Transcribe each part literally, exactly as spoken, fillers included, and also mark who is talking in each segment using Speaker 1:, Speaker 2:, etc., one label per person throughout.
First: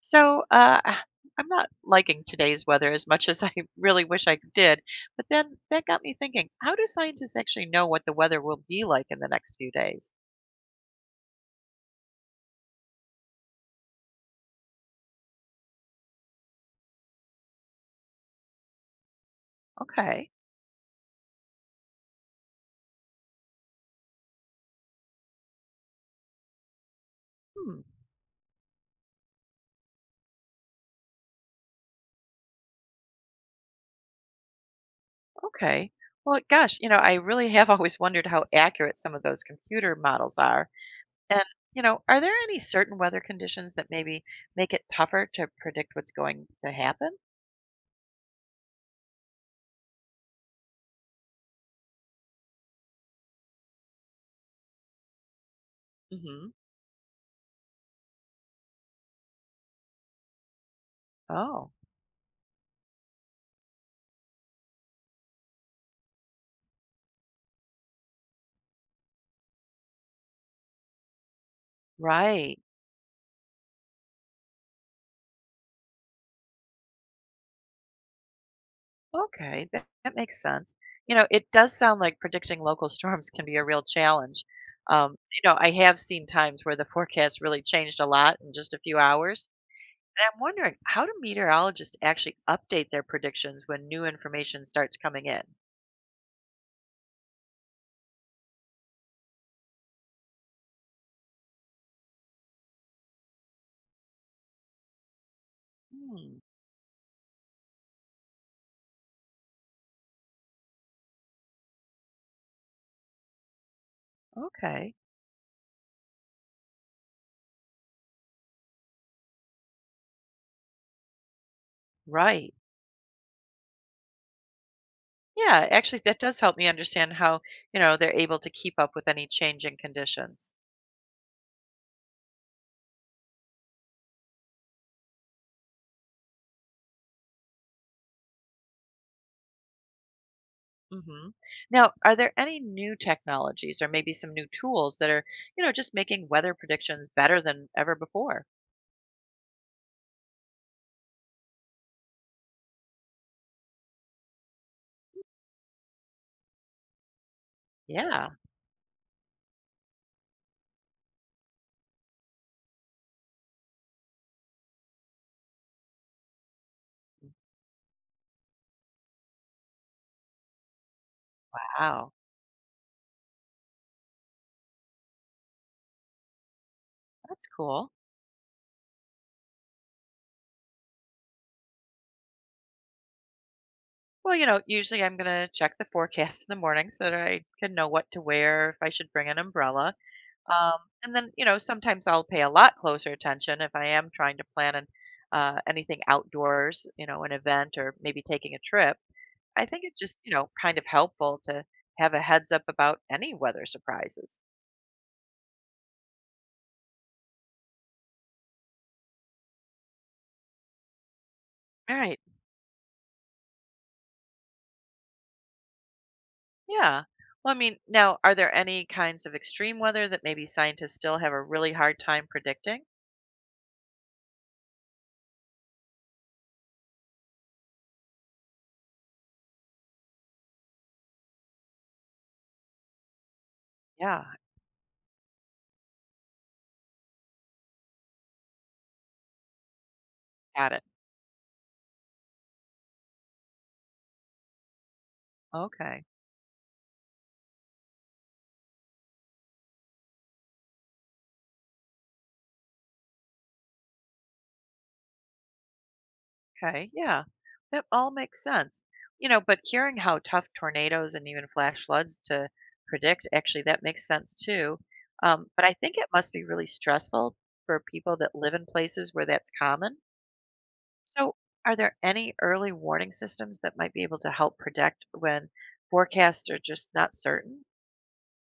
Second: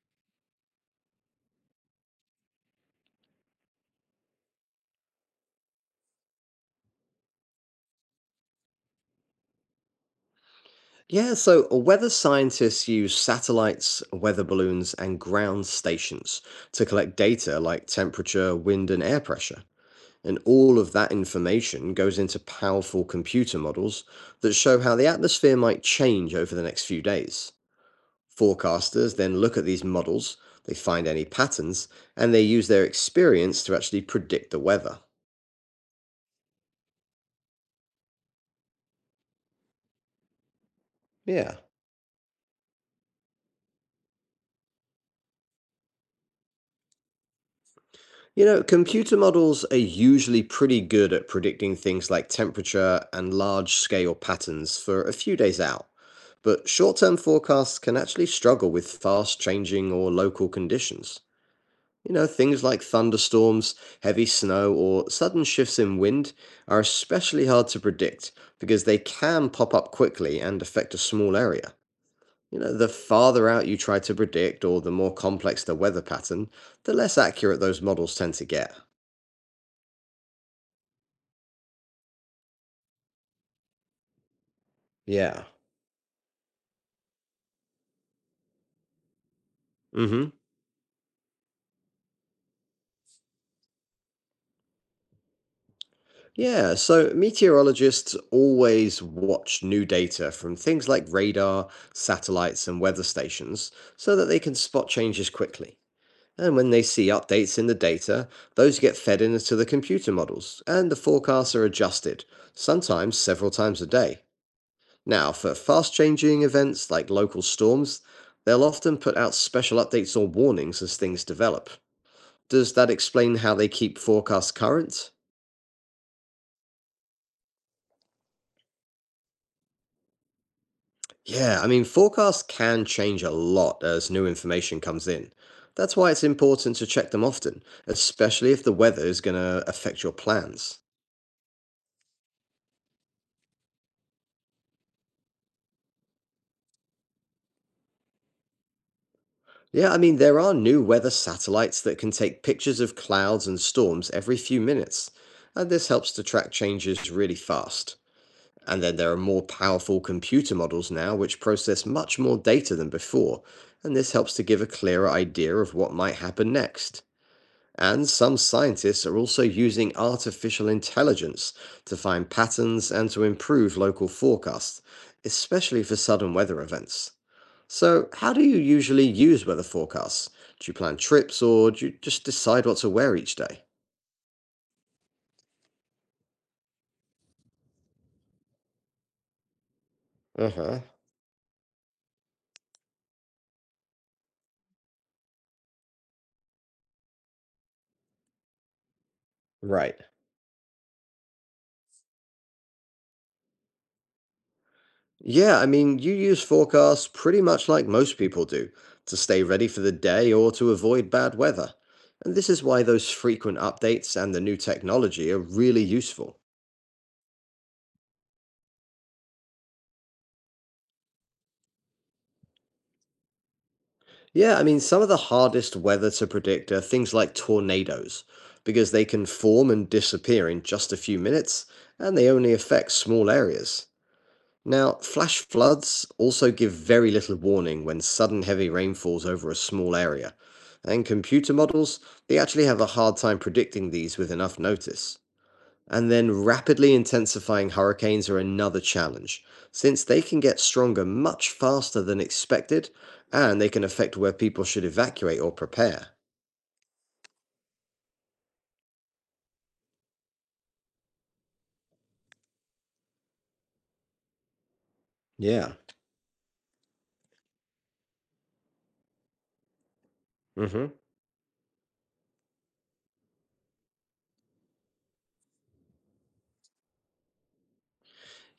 Speaker 1: So, uh, ah, I'm not liking today's weather as much as I really wish I did. But then that got me thinking, how do scientists actually know what the weather will be like in the next few days?
Speaker 2: Yeah, so uh, weather scientists use satellites, weather balloons, and ground stations to collect data like temperature, wind, and air pressure.
Speaker 1: Okay.
Speaker 2: And all of that information goes into powerful computer models that show how the atmosphere might change over the next few days.
Speaker 1: Hmm.
Speaker 2: Forecasters then look at these models, they find any patterns, and they use their experience to actually predict the weather.
Speaker 1: Okay. Well, gosh, you know, I really have always wondered how accurate some of those computer models are. And,
Speaker 2: Yeah.
Speaker 1: you know, are there any certain weather conditions that maybe make it tougher to predict what's going to happen?
Speaker 2: You know, computer models are usually pretty good at predicting things like temperature and large scale patterns for a few days out.
Speaker 1: Hmm.
Speaker 2: But short term forecasts can actually struggle with fast changing or local conditions.
Speaker 1: Oh,
Speaker 2: You know, things like thunderstorms, heavy snow, or sudden shifts in wind are especially hard to predict because they can pop up quickly and affect a small area. You
Speaker 1: right.
Speaker 2: know, the farther out you try to predict or the more complex the weather pattern, the less accurate those models tend to get.
Speaker 1: Okay, that, that makes sense. You know, it does sound like predicting local storms can be a real challenge. Um, you
Speaker 2: Yeah.
Speaker 1: know, I have seen times where the forecast really changed a lot in just a few hours. And
Speaker 2: Hmm.
Speaker 1: I'm wondering, how do meteorologists actually update their predictions when new information starts coming in?
Speaker 2: Yeah. So meteorologists always watch new data from things like radar, satellites, and weather stations so that they can spot changes quickly.
Speaker 1: Hmm,
Speaker 2: And when they see updates in the data, those get fed into the computer models, and the forecasts are adjusted, sometimes several times a day.
Speaker 1: okay,
Speaker 2: Now, for fast changing events like local storms, they'll often put out special updates or warnings as things develop.
Speaker 1: right.
Speaker 2: Does that explain how they keep forecasts current?
Speaker 1: Yeah, actually, that does help me understand how, you know, they're able to keep up with any changing conditions.
Speaker 2: Yeah, I mean, forecasts can change a lot as new information comes in. That's why it's important to check them often, especially if the weather is going to affect your plans.
Speaker 1: Mhm. Now, are there any new technologies or maybe some new tools that are, you know, just making weather predictions better than ever before?
Speaker 2: Yeah, I mean, there are new weather satellites that can take pictures of clouds and storms every few minutes, and this helps to track changes really fast.
Speaker 1: Yeah.
Speaker 2: And then there are more powerful computer models now which process much more data than before, and this helps to give a clearer idea of what might happen next. And some scientists are also using artificial intelligence to
Speaker 1: Wow,
Speaker 2: find patterns and to improve local forecasts, especially for sudden weather events.
Speaker 1: that's cool.
Speaker 2: So, how do you usually use weather forecasts? Do you plan trips or do you just decide what to wear each day?
Speaker 1: Well, you know, usually I'm going to check the forecast in the morning so that I can know what to wear, if I should bring an umbrella.
Speaker 2: Uh
Speaker 1: Um,
Speaker 2: huh.
Speaker 1: and then, you know, sometimes I'll pay a lot closer attention if I am trying to plan an, uh, anything outdoors, you know, an event or maybe taking a trip. I think it's
Speaker 2: Right.
Speaker 1: just, you know, kind of helpful to have a heads up about any weather surprises.
Speaker 2: Yeah, I mean, you use forecasts pretty much like most people do to stay ready for the day or to avoid bad weather.
Speaker 1: Right.
Speaker 2: And this is why those frequent updates and the new technology are really useful.
Speaker 1: Yeah. Well, I mean, now, are there any kinds of extreme weather that maybe scientists still have a really hard time predicting?
Speaker 2: Yeah, I mean, some of the hardest weather to predict are things like tornadoes, because they can form and disappear in just a few minutes, and they only affect small areas.
Speaker 1: Yeah,
Speaker 2: Now, flash floods also give very little warning when sudden heavy rain falls over a small area.
Speaker 1: got it.
Speaker 2: And computer models, they actually have a hard time predicting these with enough notice.
Speaker 1: Okay.
Speaker 2: And then rapidly intensifying hurricanes are another challenge, since they can get stronger much faster than expected and they can affect where people should evacuate or prepare.
Speaker 1: Okay. Yeah. That all makes sense. You know, but hearing how tough tornadoes and even flash floods to predict, actually, that makes sense too. Um, but I
Speaker 2: Yeah.
Speaker 1: think it must be really stressful for people that live in places where that's common.
Speaker 2: Hmm.
Speaker 1: So, are there any early warning systems that might be able to help predict when forecasts are just not certain?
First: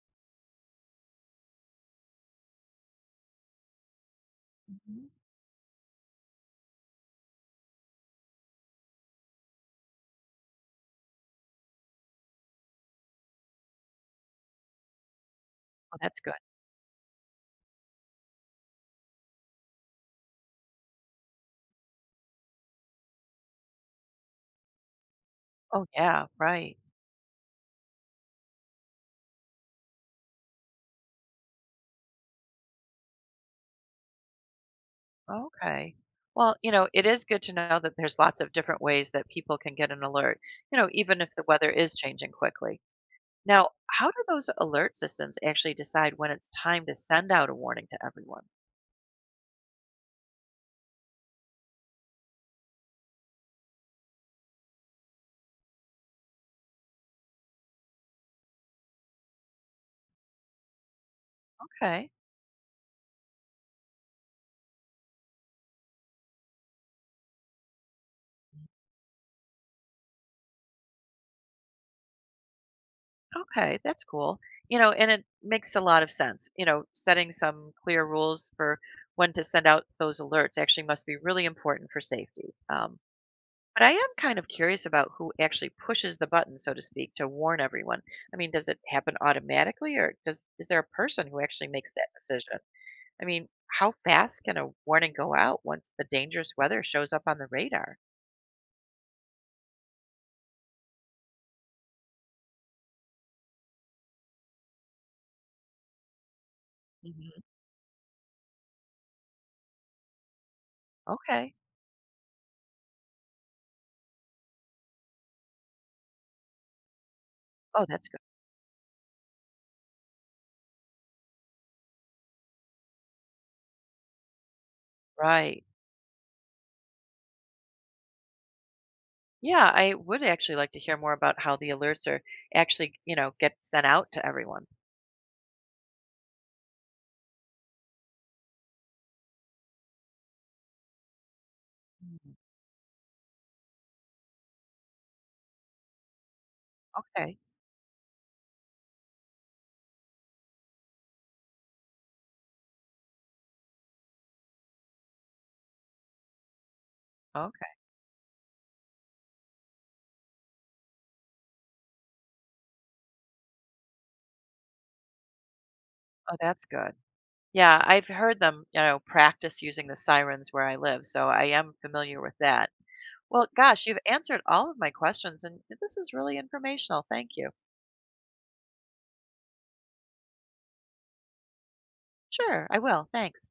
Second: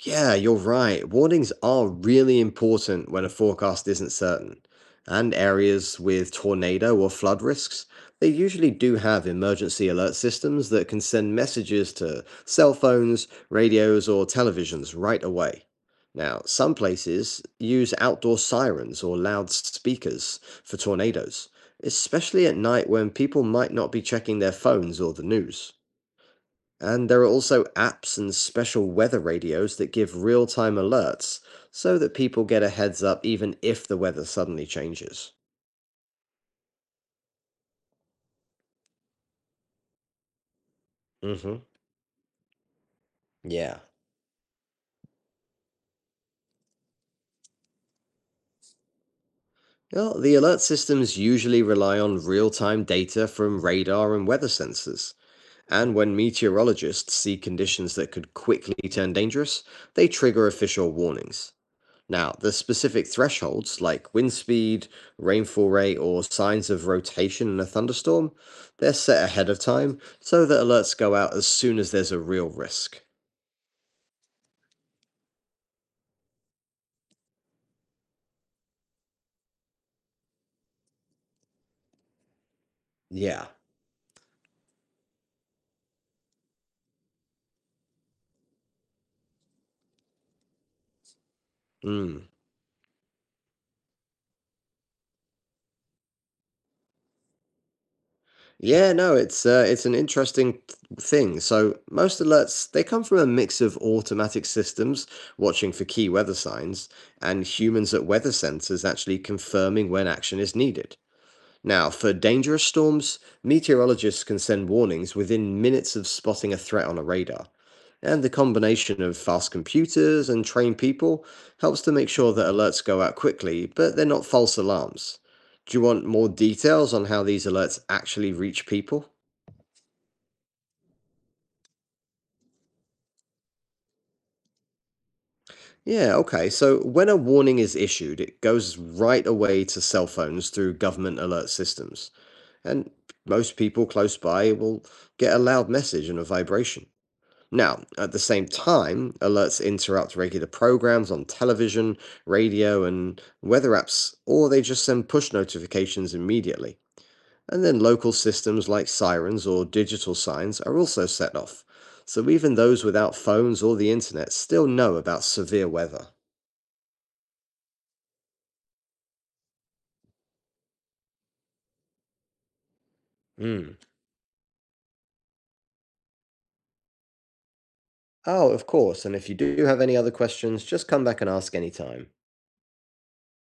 Speaker 2: Yeah, you're right. Warnings are really important when a forecast isn't certain.
Speaker 1: Mhm.
Speaker 2: And areas with tornado or flood risks, they usually do have emergency alert systems that can send messages to cell phones, radios, or televisions right away.
Speaker 1: Oh, that's good.
Speaker 2: Now, some places use outdoor sirens or loudspeakers for tornadoes, especially at night when people might not be checking their phones or the news.
Speaker 1: Oh, yeah, right.
Speaker 2: And there are also apps and special weather radios that give real time alerts so that people get a heads up even if the weather suddenly changes.
Speaker 1: Okay. Well, you know, it is good to know that there's lots of different ways that people can get an alert, you know, even if the
Speaker 2: Hmm.
Speaker 1: weather is changing quickly. Now,
Speaker 2: Yeah.
Speaker 1: how do those alert systems actually decide when it's time to send out a warning to everyone?
Speaker 2: Well, the alert systems usually rely on real time data from radar and weather sensors. And when meteorologists see conditions that could quickly turn dangerous, they trigger official warnings.
Speaker 1: Okay.
Speaker 2: Now, the specific thresholds like wind speed, rainfall rate, or signs of rotation in a thunderstorm, they're set ahead of time so that alerts go out as soon as there's a real risk.
Speaker 1: Okay, that's cool. You know, and it makes a lot of sense. You know, setting some clear rules for when to send out those alerts actually must be really important for safety. Um,
Speaker 2: Yeah.
Speaker 1: But I am kind of curious about who actually pushes the button, so to speak, to warn everyone. I mean, does it happen automatically or does is there a person who actually makes that
Speaker 2: Mm.
Speaker 1: decision? I mean, how fast can a warning go out once the dangerous weather shows up on the radar?
Speaker 2: Yeah, no, it's uh, it's an interesting th- thing. So most alerts they come from a mix of automatic systems watching for key weather signs
Speaker 1: Hmm.
Speaker 2: and humans at weather centers actually confirming when action is needed.
Speaker 1: Okay.
Speaker 2: Now, for dangerous storms, meteorologists can send warnings within minutes of spotting a threat on a radar.
Speaker 1: Oh, that's good.
Speaker 2: And the combination of fast computers and trained people helps to make sure that alerts go out quickly, but they're not false alarms.
Speaker 1: Right.
Speaker 2: Do you want more details on how these alerts actually reach people?
Speaker 1: Yeah, I would actually like to hear more about how the alerts are actually, you know, get sent out to everyone.
Speaker 2: Yeah, okay. So when a warning is issued, it goes right away to cell phones through government alert systems.
Speaker 1: Mhm.
Speaker 2: And most people close by will get a loud message and a vibration.
Speaker 1: Okay.
Speaker 2: Now, at the same time, alerts interrupt regular programs on television, radio, and weather apps, or they just send push notifications immediately. And
Speaker 1: Okay.
Speaker 2: then local systems like sirens or digital signs are also set off. So even those without phones or the internet still know about severe weather.
Speaker 1: Oh, that's good. Yeah, I've heard them, you know, practice using the sirens where I live, so I am familiar with that. Well,
Speaker 2: Mm.
Speaker 1: gosh, you've answered all of my questions, and this was really informational. Thank you.
Speaker 2: Oh, of course. And if you do have any other questions, just come back and ask anytime.
Speaker 1: Sure, I will. Thanks.